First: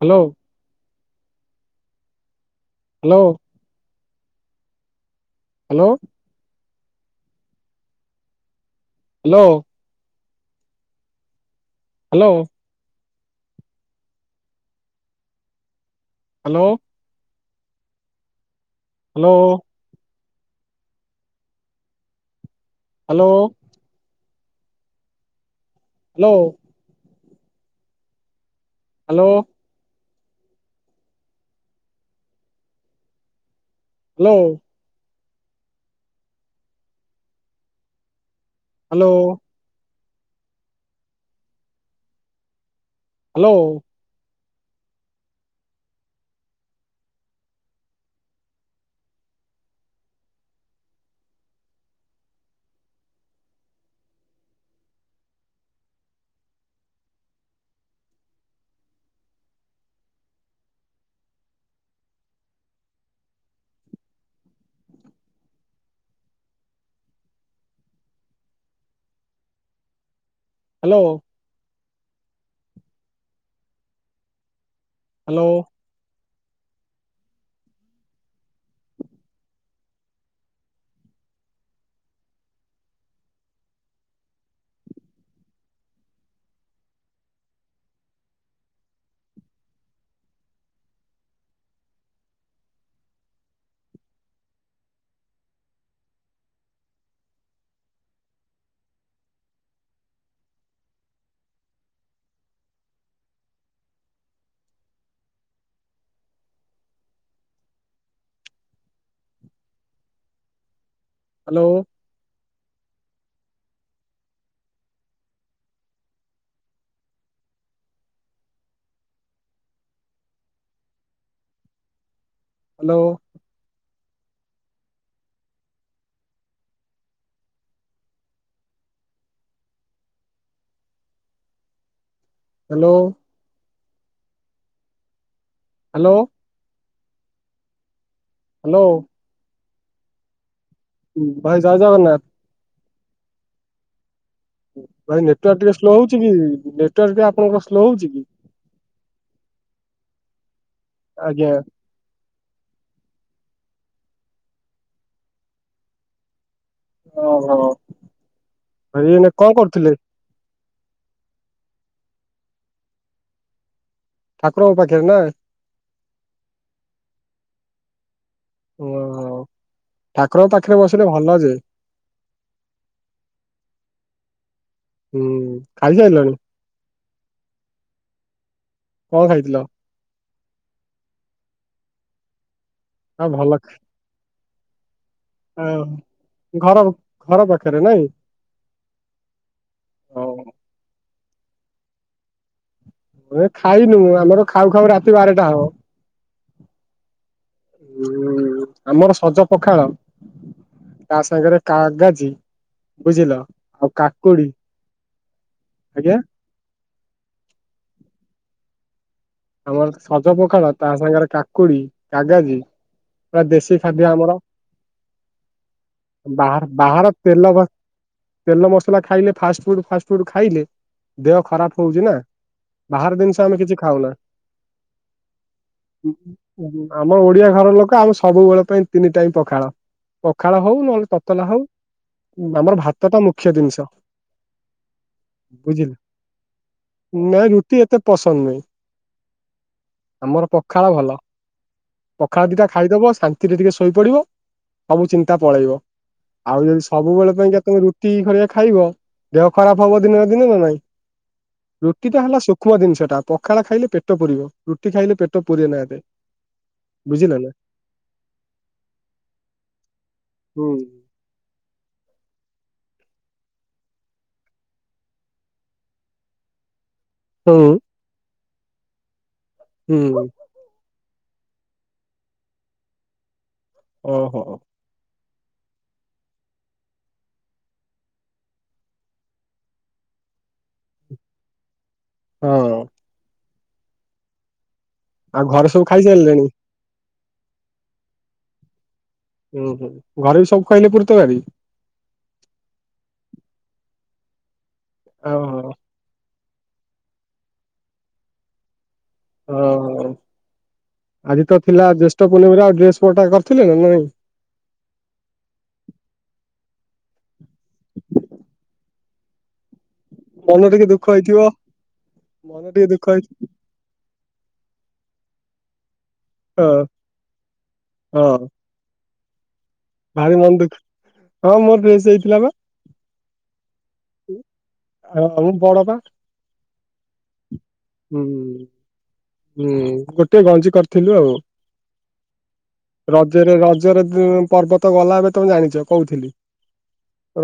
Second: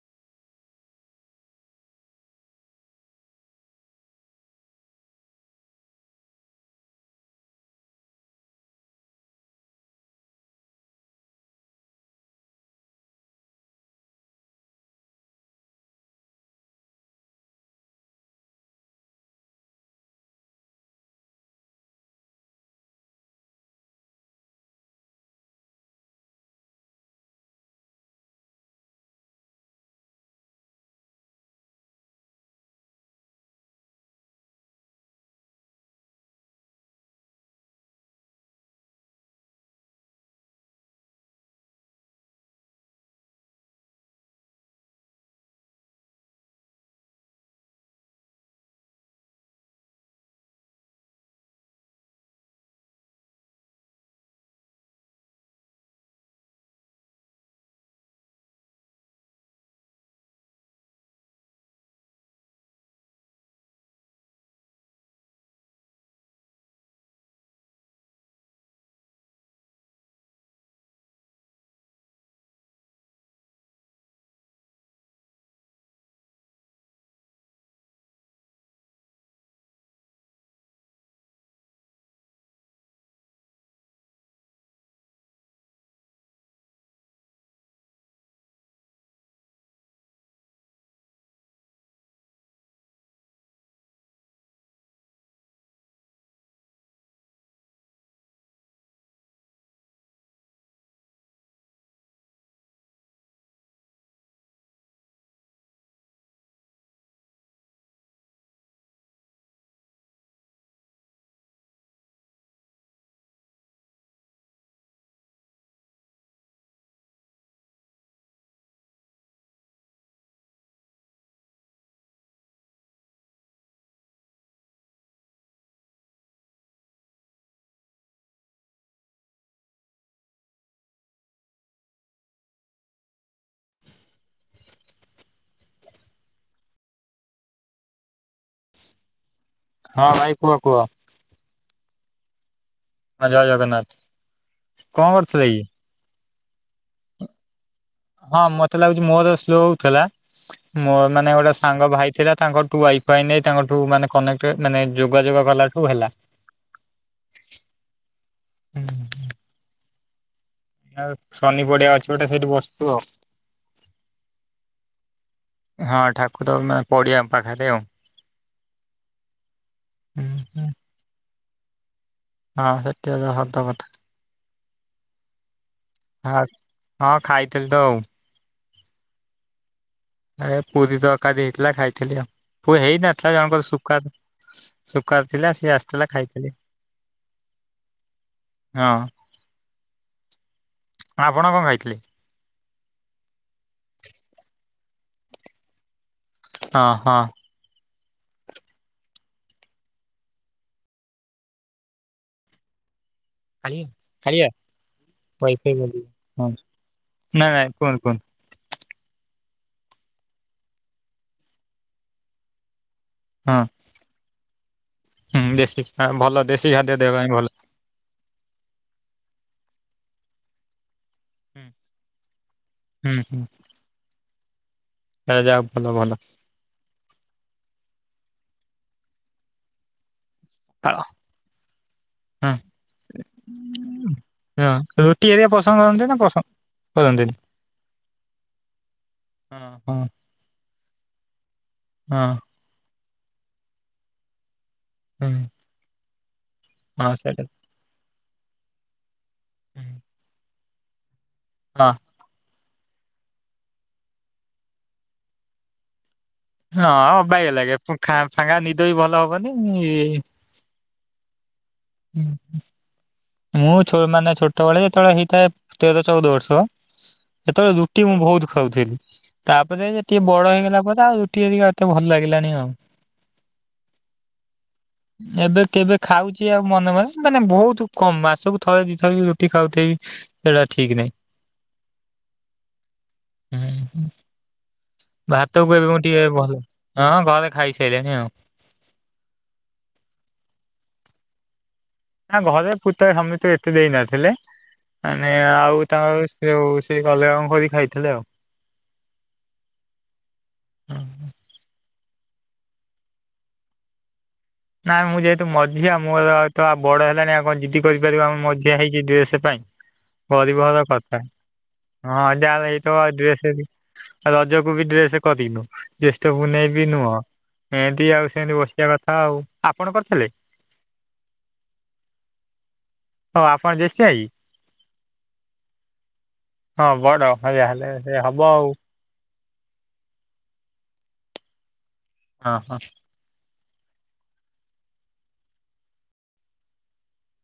Hello hello hello hello hello hello hello hello hello hello hello hello hello hello hello hello hello hello hello hello ହଁ ଭାଇ କୁହ କୁହ ଭାଇ ଜୟ ଜଗନ୍ନାଥ ଜୟ ଜଗନ୍ନାଥ କଣ ଭାଇ କରୁଥିଲେ କି? ନେଟୱାର୍କ ଟିକେ ସ୍ଲୋ ହଉଛି କି ନେଟୱାର୍ ଟିକେ ଆପଣଙ୍କର ସ୍ଲୋ ହଉଛି କି ହଁ ମତେ ଲାଗୁଛି ମୋର ସ୍ଲ ଥିଲା ମୋ ମାନେ ଆଜ୍ଞା ଗୋଟେ ସାଙ୍ଗ ଭାଇ ଥିଲା ତାଙ୍କଠୁ ୱାଇଫାଇ ନେଇ ତାଙ୍କଠୁ ମାନେ କନେକ୍ଟ ମାନେ ଯୋଗାଯୋଗ କଲାଠୁ ହେଲା। ଓହୋ ଏଇନା କଣ କରୁଥିଲେ? ନା ଶନି ପଡିଆ ଅଛି ଗୋଟେ ସେଇଠି ବସୁଚୁ ଆଉ। ଠାକୁରଙ୍କ ପାଖରେ ନା। ହଁ ଠାକୁର ମା ମାନେ ପଡିଆ ପାଖରେ ଆଉ। ଓହୋ ଠାକୁରଙ୍କ ପାଖରେ ବସିଲେ ଭଲ ଯେ। ହଁ ସେତିକ ତ ସତ କଥା। ହୁଁ ଖାଇ ସାଇଲଣି। ହଁ ଖାଇଥିଲି ତ ଆଉ। କଣ ଖାଇଥିଲ? ଆଜ୍ଞା ପୁରୀ ତରକାରୀ ହେଇଥିଲା ଖାଇଥିଲି ଆଉ ପୁରୀ ଆଉ ହେଇନଥିଲା ଭଲ ଜଣଙ୍କର ସୁୁଖା ଶୁକାର୍ ଥିଲା ଆ, ସିଏ ଆସିଥିଲା ଖାଇଥିଲି। ଘର ଘର ପାଖରେ ହଁ ହଉ ହଉ। ଆପଣ କଣ ଖାଇଥିଲେ? ଏ ଖାଇନୁ ଆମର ଖାଉ ଖାଉ ରାତି ବାରଟା ହବ। ହଁ ହଁ। ହୁଁ ଆମର ସଜ ପଖାଳ। ତା ସାଙ୍ଗରେ କାଗଜି। କାଳି କାଳିଆ। ୱାଇଫାଇ ବୋଲି ଆଜ୍ଞା ହଁ ନା ନାଇଁ କୁହନ୍ତୁ କୁହନ୍ତୁ। ଆମର ତ ସଜ ପଖାଳ ତା ସାଙ୍ଗରେ କାକୁଡି କାଗାଜି। ପୁରା ହଁ ଦେଶୀ ଖାଦ୍ୟ ଆମର। ହୁଁ ଦେଶୀ ଭଲ ଦେଶୀ ବାହାର ଖାଦ୍ୟ ଦେହ ବାହାର ପାଇଁ ଭଲ। ତେଲ ତେଲ ମସଲା ଖାଇଲେ ଫାଷ୍ଟ ଫୁଡ ଫାଷ୍ଟ ଫୁଡ ଖାଇଲେ ଦେହ ଖରାପ ହଉଛି ନା। ହୁଁ ବାହାର ହୁଁ ଦିନିଷ ଆମେ କିଛି ଖାଉନା। ଯାହା ଭଲ ଭଲ ଆମ ଓଡିଆ ଭାଇ ଘର ଲୋକ ଆମ ସବୁବେଳେ ପାଇଁ ତିନି ଟାଇମ୍ ପଖାଳ। ପଖାଳ ହଉ ପାଳ ନହେଲେ ତତଲା ହଉ ହଁ ଆମର ଭାତ ଟା ମୁଖ୍ୟ ଦିନିଷ। ହଁ ରୁଟି ଏରିଆ ପସନ୍ଦ କରନ୍ତି ନା ପସନ୍ଦ ବୁଝିଲୁ କରନ୍ତିନି? ନାଇଁ ରୁଟି ଏତେ ପସନ୍ଦ ନାହିଁ। ହଁ ହଁ ଆମର ପଖାଳ ଭଲ ହଁ ପଖାଳ ଦିଟା ଖାଇ ଦବ ଶାନ୍ତିରେ ଟିକେ ଶୋଇପଡିବ ସବୁ ହୁଁ ଚିନ୍ତା ପଳେଇବ। ଆଉ ଯଦି ହଁ ସବୁବେଳେ ସେଇଟା ପାଇଁକା ତମେ ରୁଟି ଖ ଖାଇବ ଦେହ ଖରାପ ହବ ଦିନେ ଦିନ ନା ନାଇଁ। ହଁ ରୁଟି ତ ହେଲା ସୁଷ୍ମ ଜିନିଷଟା ପଖାଳ ଖାଇଲେ ପେଟ ପୁରିବ ରୁଟି ଖାଇଲେ ପେଟ ପୁୁରେନା ଏବେ। ହଁ ଅବାଗିଆ ଲାଗେ ଫାଙ୍କା ନିଦ ବି ଭଲ ହବନି। ହୁଁ ମୁଁ ଛ ମାନେ ଛୋଟବେଳେ ଯେତେବେଳେ ହେଇଥାଏ ତେର ଚଉଦ ବର୍ଷ ସେତେବେଳେ ହୁଁ ରୁଟି ମୁଁ ବହୁତ ଖାଉଥିଲି ତାପରେ ଟିକେ ହୁଁ ବଡ ହେଇଗଲା ପରେ ଆଉ ରୁଟିି ଏରିକା ଏତେ ଭଲ ଲାଗିଲାଣିି ଆଉ। ଓ ହୋ। ଏବେ କେବେ ଖାଉଛି ଆଉ ମନେ ମନେ ମାନେ ବହୁତୁ କମ୍ ମାସକୁ ଥରେ ଦିଥର କି ରୁଟି ଖାଉଥିବେବି ସେଇଟା ଠିକ୍ ନାହିଁ। ହଁ ହୁଁ ହୁଁ ଆଉ ଘରେ ଭାତକୁ ସବୁ ଏବେ ମୁ ଟିକେ ଖାଇସାରିଲେଣି ଭଲ। ହଁ ଘରେ ଖାଇସାଇଲେଣି ଆଉ। ହୁଁ ହୁଁ ଘରେ ସବୁ ଖାଇଲେ ପୁୁରୀ ତରକାରୀ। ନା ଘରେ ପୁରୀଟା ସମେତେ ଏତେ ଦେଇ ନଥିଲେ ମାନେ ଓହୋ ଆଉ ତାଙ୍କ ଯୋଉ ସିଏ ଗଲେ କଣ କରି ଖାଇଥିଲେ ଆଉ? ଓ ଆଜି ତ ଥିଲା ଜେଷ୍ ଷ୍ଟ ପୂର୍ଣମିରେ ଆଉ ଡ୍ରେସ୍ କୋଟା କରିଥିଲେ ନା ନାଇଁ? ନା ମୁ ଯେହେତୁ ମଝିଆ ମୁ ଏବେ ତ ଆଉ ବଡ ହେଲାଣି ଆଉ କଣ ଜିଦି କରିପାରିବି ମୁ ମଝିଆ ହେଇଛି ଡ୍ରେସ ପାଇଁ। ମନ ପରିବହର ଟିକେ ଦୁଃଖ କଥା। ହେଇଥିବ ହଁ ଯାହା ମନ ଟିକେ ହେଇଥାଉ ଦୁଃଖ ଆଉ ହେଇଛି ଡ୍ରେସ ରଜକୁ ବି ଡ୍ରେସ କରିନୁ। ଜ୍ୟେଷ୍ଠ ପୁନେଇ ହଁ ବିି ନୁହଁ ଏମତି ଆଉ ହଁ ସେମିତି ବସିବା କଥା ଆଉ। ଆପଣ କରିଥିଲେ ଭାରି ମନ ଦୁଃଖ ହଁ ମୋର ଡ୍ରେଶ ହେଇଥିଲା ବା। ହଉ ଆପଣ ଜେଷ୍ଠ ଭାଇକି ହଁ ମୁଁ ବଡ ବା ହଁ ବଡ ହ ଯାହା ହେଲେ ହୁଁ ସେ ହବ ଆଉ। ହୁଁ ଗୋଟେ ଗଞ୍ଜି କରିଥିଲୁ ଆଉ। ହଁ ହଁ ରଜରେ ରଜ ରଜରେ ତ ପର୍ବତ ଗଲା ଏବେ ତମେ ଜାଣିଛ। କହୁଥିଲି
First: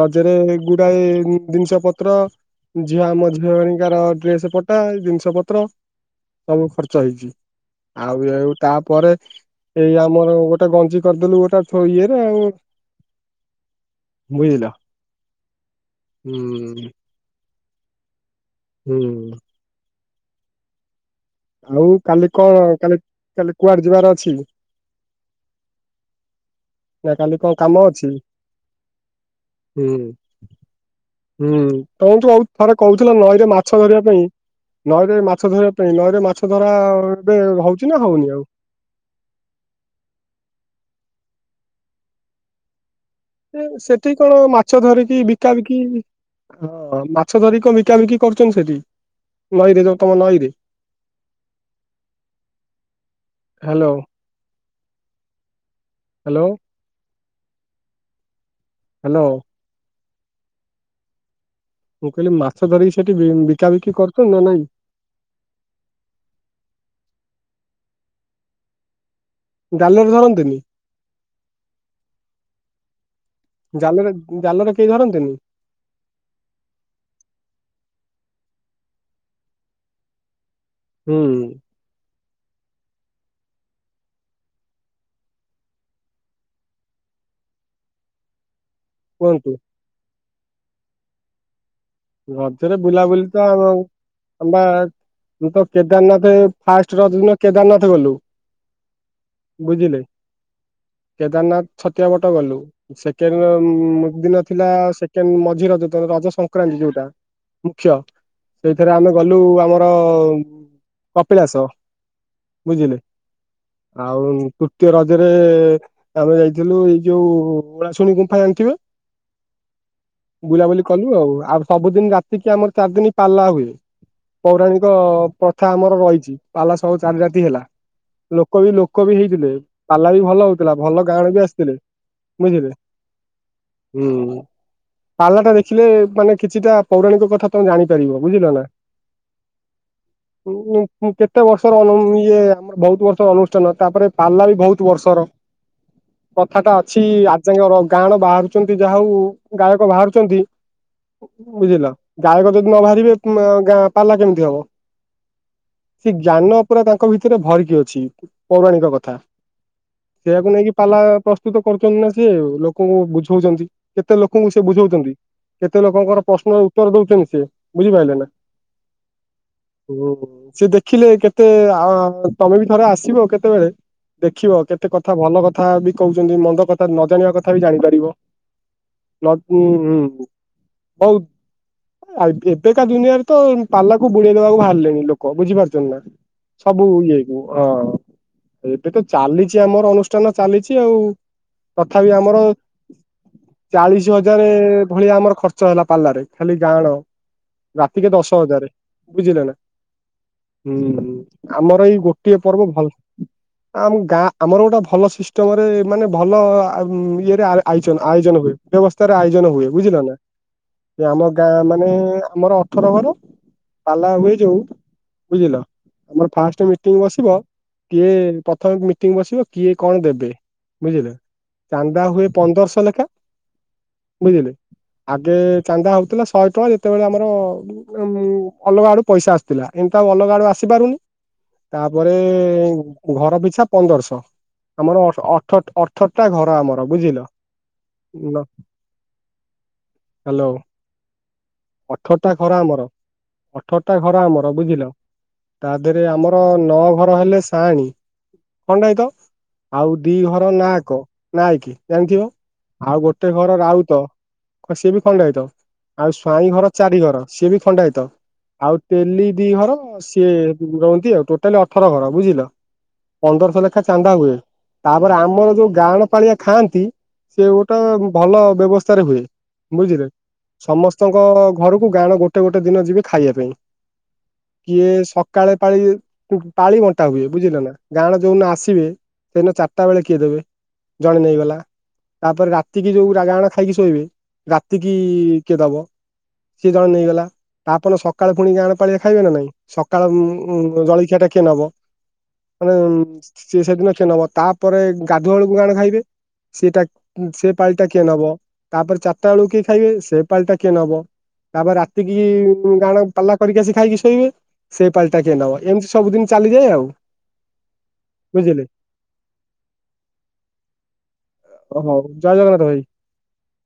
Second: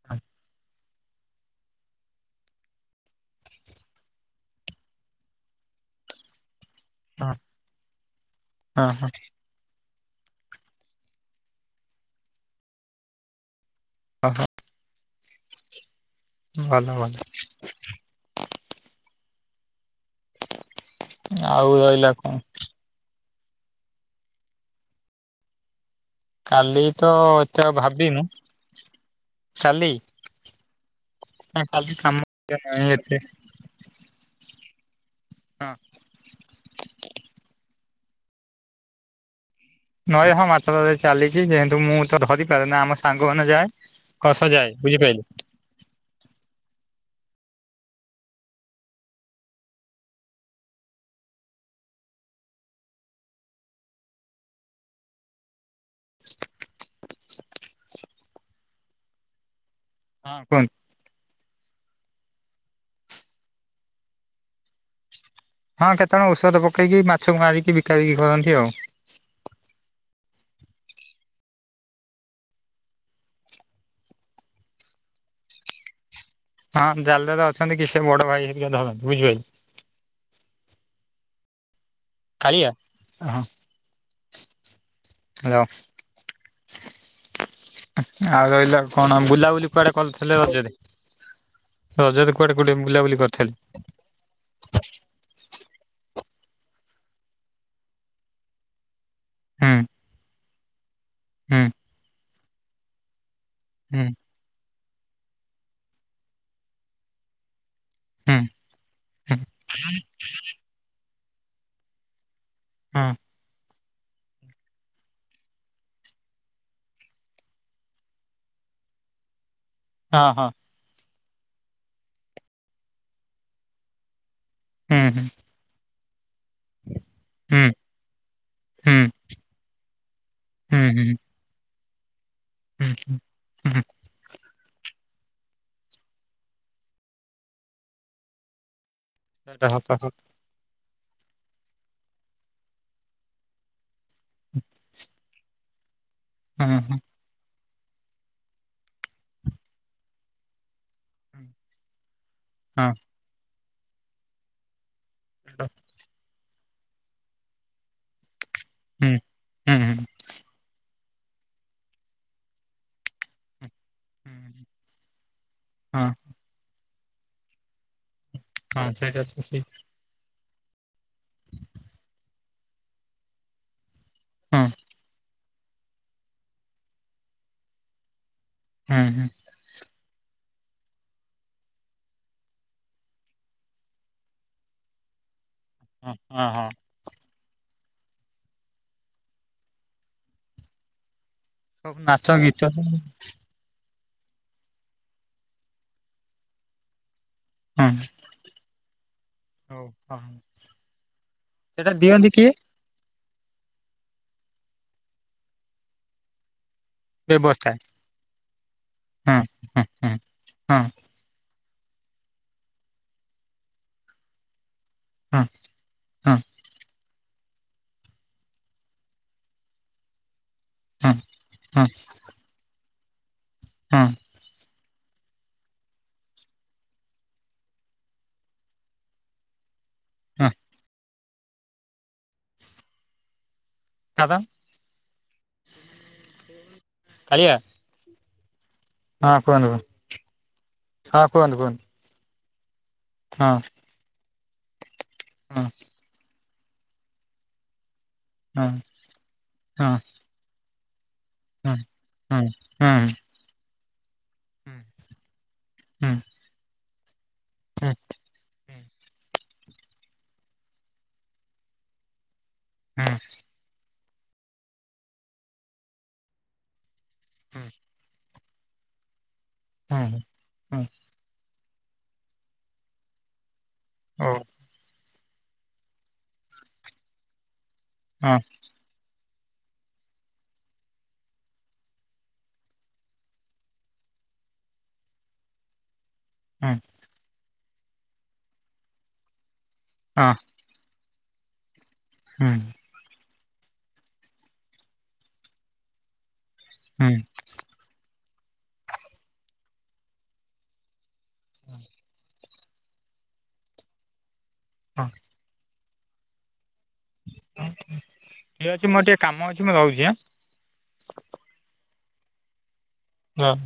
ରଜରେ ଗୁଡାଏ ଜିନିଷ ପତ୍ର ଝିଅ ଆମ ଝିଅ ହେନିକାର ଡ୍ରେସ ପଟା ଜିନିଷ ପତ୍ର ସବୁ ଖର୍ଚ୍ଚ ହେଇଛି। ହଁ ଆଉ ଆଉ ହଁ ହଁ ତାପରେ ଏଇ ଆମର ଗୋଟେ ଗଞ୍ଜି କରିଦେଲୁ ଗୋଟା ଫୁ ଇଏରେ ଆଉ। ବୁଝିଲ? ହୁଁ। ଭଲ ଭଲ ହୁଁ। ଆଉ କାଲି କଣ କାଲି କାଲି କୁଆଡେ ଯିବାର ଅଛି? କାଲି ତ ନା କାଲି କଣ ଏତେ ଆଉ କାମ ଅଛି? ଭାବିନୁ କାଲି ହୁଁ। ହୁଁ ନା କାଲି କାମ ତମେ ଯୋଉ ଆଉ ଥରେ ନାହିଁ କହୁଥିଲ ଏତେ ନଈରେ ମାଛ ଧରିବା ପାଇଁ ନଈରେ ମାଛ ହଁ ଧରିବା ପାଇଁ ନଈ ଧରା ଏବେ ହଉଛି ନା ହଉନି ଆଉ? ନଈ ହଁ ମାଛ ଧରାଧରି ଚାଲିଛି। ଯେହେତୁ ମୁଁ ତ ଧରି ପାରୁନି ଆମ ସାଙ୍ଗମାନେ ଯାଏ ଇଁ ସେଠି କଣ କଷ ଯାଏ ମାଛ ଧରିକି ବୁଝିପାରିଲେ ବିକା ବିକି ହଁ ମାଛ ଧରିକି ବିକାବିକି କରୁଛନ୍ତି ସେଠି ନଈରେ ଯ ତମ ନଈରେ? Hello hello hello. ହଁ କୁହନ୍ତୁ। ମୁଁ କହିଲି ମାଛ ଧରିକି ସେଠି ବି ବିକାବିକି କରୁଛନ୍ତି ନା ନାଇଁ? ହଁ କେତେଜଣ ଔଷଧ ପକେଇକି ମାଛକୁ ମାରିକି ବିକା ବିକି କରନ୍ତି ଆଉ। ଜାଲରେ ଧରନ୍ତିନି? ଜାଲରେ ଜାଲରେ କେହି ଧରନ୍ତିନି? ହଁ ଜାଲରେ ଅଛନ୍ତି କି ସେ ବଡ ଭାଇ ହେରିକା ଧରନ୍ତି ବୁଝିଲ କି? ହୁଁ। କାଳିଆ ହ ହ୍ୟାଲୋ ଆଉ ରହିଲ କଣ କୁହନ୍ତୁ। ବୁଲାବୁଲି କୁଆଡେ କରିଥିଲେ ରଜରେ? କୁଆଡେ କୁଆଡେ ରଜରେ ବୁଲାବୁଲି ତ କରିଥିଲେ? ଆଉ ଆଉ ବା ମୁଁ ତ କେଦାରନାଥ ଫାଷ୍ଟ ଏ ଫାଷ୍ଟ ରଜ ଦିନ କେଦାରନାଥ ଗଲୁ। ହୁଁ ବୁଝିଲେ? ହୁଁ କେଦାରନାଥ ଛତିଆ ବଟ ଗଲୁ ସେକେଣ୍ଡ ହୁଁ ଦିନ ଥିଲା ସେକେଣ୍ଡ ମଝି ରଜ ରଜ ସଂକ୍ରାନ୍ତି ଯୋଉ ଟା ମୁଖ୍ୟ ହୁଁ ସେଇଥିରେ ଆମେ ହୁଁ ଗଲୁ ଆମର କପିଳାସ ବୁଝିଲେ? ଆଉ ତୃତୀୟ ରଜରେ ଆମେ ଯାଇଥିଲୁ ଏଇ ଯୋଉ ଉଳାଶୁଣି ଗୁମ୍ଫା ଯାଣିଥିବେ? ହଁ ହଁ ବୁଲାବୁଲି କଲୁ ଆଉ ଆଉ ସବୁଦିନ ରାତିକି ଆମର ଚାରି ଦିନ ପାଲା ହୁଏ। ପୌରାଣିକ ହଁ ହୁଁ ପ୍ରଥା ଆମର ରହିଛି। ପାଲା ସହ ଚାରି ରାତି ହେଲା। ହୁଁ ଲୋକ ବି ହୁଁ ଲୋକ ବି ହେଇଥିଲେ ପାଲା ବି ଭଲ ହଉଥିଲା ହୁଁ ହୁଁ ଭଲ ହୁଁ ଗାଁଣ ବି ଆସିଥିଲେ। ବୁଝିଲେ ହୁଁ ହୁଁ ପାଲା ଟା ଦେଖିଲେ ମାନେ କିଛିଟା ପୌରାଣିକ କଥା ତମେ ଜାଣିପାରିବ ବୁଝିଲ ନା? ସେଟା ହ ପା ହ ଁ କେତେ ବର୍ଷର ଇଏ ଆମର ବହୁତ ବର୍ଷର ଅନୁଷ୍ଠାନ ତାପରେ ପାଲା ବି ବହୁତ ବର୍ଷର କଥାଟା ହୁଁ ହୁଁ ଅଛି ଆଜାଙ୍ଗ ଗାଁଣ ବାହାରୁଛନ୍ତି ଯାହା ହଉ ଗାୟକ ବାହାରୁଛନ୍ତି ବୁଝିଲ ଗାୟକ ଯଦି ନ ହଁ ବାହାରିବେ ଗା ପାଲା କେମିତି ହବ ସେ ଜ୍ଞାନ ପୁରା ତାଙ୍କ ଭିତରେ ଭରିକି ଅଛି ପୌରାଣିକ ହୁଁ କଥା ହୁଁ ହୁଁ ସେଇଆକୁ ନେଇକି ପାଲା ପ୍ରସ୍ତୁତ କରୁଛନ୍ତି ନା ସେି ଲୋକଙ୍କୁ ବୁଝଉଛନ୍ତି କେତେ ଲୋକଙ୍କୁ ସେ ବୁଝଉଛନ୍ତି ହଁ ଲୋକଙ୍କର ପ୍ରଶ୍ନର ଉତ୍ତର ଦଉଛନ୍ତି ସି ବୁଝିପାରିଲେ ନା ହଁ ସେଇଟଛି ସେ ହୁଁ ସେ ଦେଖିଲେ କେତେ ତମେ ବି ଥରେ ଆସିବ କେତେବେଳେ ଦେଖିବ ହଁ କେତେ କଥା ଭଲ କଥା ବି କହୁଛନ୍ତି ମନ୍ଦ କଥା ନ ଜାଣିବା କଥା ବି ଜାଣିପାରିବ ହୁଁ ହୁଁ ହ ବହୁତ ଆଉ ଏବେକାା ଦୁନିଆରେ ତ ପାଲାକୁ ବୁଡେଇଦବାକୁ ବାହାରିଲେଣି ଲୋକ ବୁଝିପାରୁଛେ ହଁ ହଁ ହଁ ସବୁ ଇଏ କ ହଁ ଏବେ ତ ଚାଲିଛି ଆମର ଅନୁଷ୍ଠାନ ଚାଲିଛି ଆଉ ସବୁ ତଥାପି ନାଚ ଆମର ଗୀତ ହଁ ଚାଳିଶ ପା ହଜାର ଭଳିଆ ଆମର ଖର୍ଚ୍ଚ ହେଲା ପାଲାରେ ଖାଲି ଗାଁଣ ରାତିକ ଦଶ ହଜାର ବୁଝିଲେ ନା ହଉ ହଁ ହୁଁ ଆମର ସେଇଟା ଏଇ ଦିଅନ୍ତି ଗୋଟିଏ କିଏ ପର୍ବ ଭଲ ଆମ ଗାଁ ଆମର ଗୋଟେ ଭଲ ସିଷ୍ଟମ ରେ ମାନେ ଭଲ ଇଏରେ ବ୍ୟବସ୍ଥା ଆୟୋଜନ ହୁଏ ବ୍ୟବସ୍ଥାରେ ହଁ ଆୟୋଜନ ହୁଏ ହଁ ବୁଝିଲ ହଁ ନା ହଁ ଆମ ଗାଁ ମାନେ ଆମର ଅଠର ଘର ପାଲା ହୁଏ ଯୋଉ ହଁ ବୁଝିଲ ଆମର ହଁ ଫାଷ୍ଟ ମିଟିଂ ବସିବ କିଏ ପ୍ରଥମେ ମିଟିଂ ବସିବ କିଏ କଣ ଦେବେ ବୁଝିଲେ ହଁ ହଁ ଚାନ୍ଦା ହୁଏ ପନ୍ଦରଶହ ଲେଖା ହଁ ବୁଝିଲେ ଆଗେ ଚାନ୍ଦା ହଉଥିଲା ଶହେ ଟଙ୍କା ଯେତେବେଳେ ଆମର ଉ ଅଲଗା ଆଡୁ ପଇସା ଆସୁଥିଲା ଏମିତି ଆଉ ଅଲଗାଡୁ ହଁ ଆସିପାରୁନି ତାପରେ ଘର ପିଛା ପନ୍ଦରଶହ ଦାଦା ଆମର ଅଠରଟା ଘର ଆମର ବୁଝିଲ କାଳିଆ ହଁ କୁହନ୍ତୁ କୁହ ହ୍ୟାଲୋ ହଁ କୁହନ୍ତୁ କୁହନ୍ତୁ ଅଠରଟା ଘର ଆମର ହଁ ଅଠରଟା ଘର ଆମର ବୁଝିଲ ହଁ ତା ଦେହରେ ଆମର ନଅ ଘର ହେଲେ ସାଣୀ ହଁ ଖଣ୍ଡ ଏ ତ ଆଉ ହଁ ଦି ଘର ନାକ ନାଇଁ କି ହଁ ଜାଣିଥିବ ହୁଁ ଆଉ ହୁଁ ଗୋଟେ ଘର ରାହୁ ତ ହୁଁ ସିଏ ବି ଖଣ୍ଡ ହେଇଥ ହୁଁ ଆଉ ପା ଘର ଚାରି ଘର ସିଏ ବି ଖଣ୍ଡା ହେଇତ ଆଉ ତେଲି ଦି ଘର ସିଏ ରହନ୍ତି ଆଉ ଟୋଟାଲି ଅଠର ଘର ବୁଝିଲ ହୁଁ ପନ୍ଦରଶହ ଲେଖାଏ ଚାନ୍ଦା ହୁଏ ତାପରେ ଆମର ଯୋଉ ଗାହାଁଣ ପାଳିଆ ଖାଆନ୍ତି ସେ ଗୋଟେ ଭଲ ବ୍ୟବସ୍ଥାରେ ହୁଏ ବୁଝିଲେ ହୁଁ ହୁଁ ସମସ୍ତ ଘରକୁ ଗାଣ ଗୋଟେ ଗୋଟେ ଦିନ ଯିବେ ଖାଇବା ପାଇଁ ଓ କିଏ ସକାାଳେ ପାଳି ପାଳି ବଣ୍ଟା ହୁଏ ବୁଝିଲ ନା ଗାଁଣ ହଁ ଯୋଉନ ଆସିବେ ସେଦିନ ଚାରିଟା ବେଳେ କିଏ ଦେବେ ଜଣେ ନେଇଗଲା ତାପରେ ରାତି କିି ଯୋଉ ରାାଗା ଆଣ ଖାଇକି ଶୋଇବେ ରାତିକି କିଏ ଦବ ସିଏ ହଁ ଜଣ ନେଇଗଲା ତାପଣ ସକାଳେ ପୁଣିିକି ଆଣପ ପାଳିଆ ଖାଇବେ ନା ନାଇଁ ସକାଳ ଉ ଜଳଖିଆ ଟା କିଏ ନବ ହଁ ମାନେ ସେି ସେଦିନ କଷ ନବ ତାପରେ ଗାଧୁଆଳୁକୁ କାଣ ଖାଇବେ ସେଟା ହୁଁ ହୁଁ ସେ ପାଲଟା କିଏ ନବ ତାପରେ ଚାରିଟା ବେଳୁ କିଏ ଖାଇବେ ସେ ପାଳିଟା କିଏ ନବ ତାପରେ ରାତି କିି ଗାଣ ପାଲା କରିକି ଆସି ଖାଇକି ଶୋଇବେ ସେଇ ପାଲିଟା କିଏ ନବ ଏମିତି ସବୁଦିନ ଚାଲିଯାଏ ଆଉ ହଁ ଉଁ ବୁଝିଲେ ଇଏ ଅଛି ମୋର ଟିକେ କାମ ଅଛି ମୁଁ ରହୁଚି ଆଁ। ଓ ହୋଉ ଜୟ ଜାଗନ୍ନାଥ ଭାଇ। ନାଁ।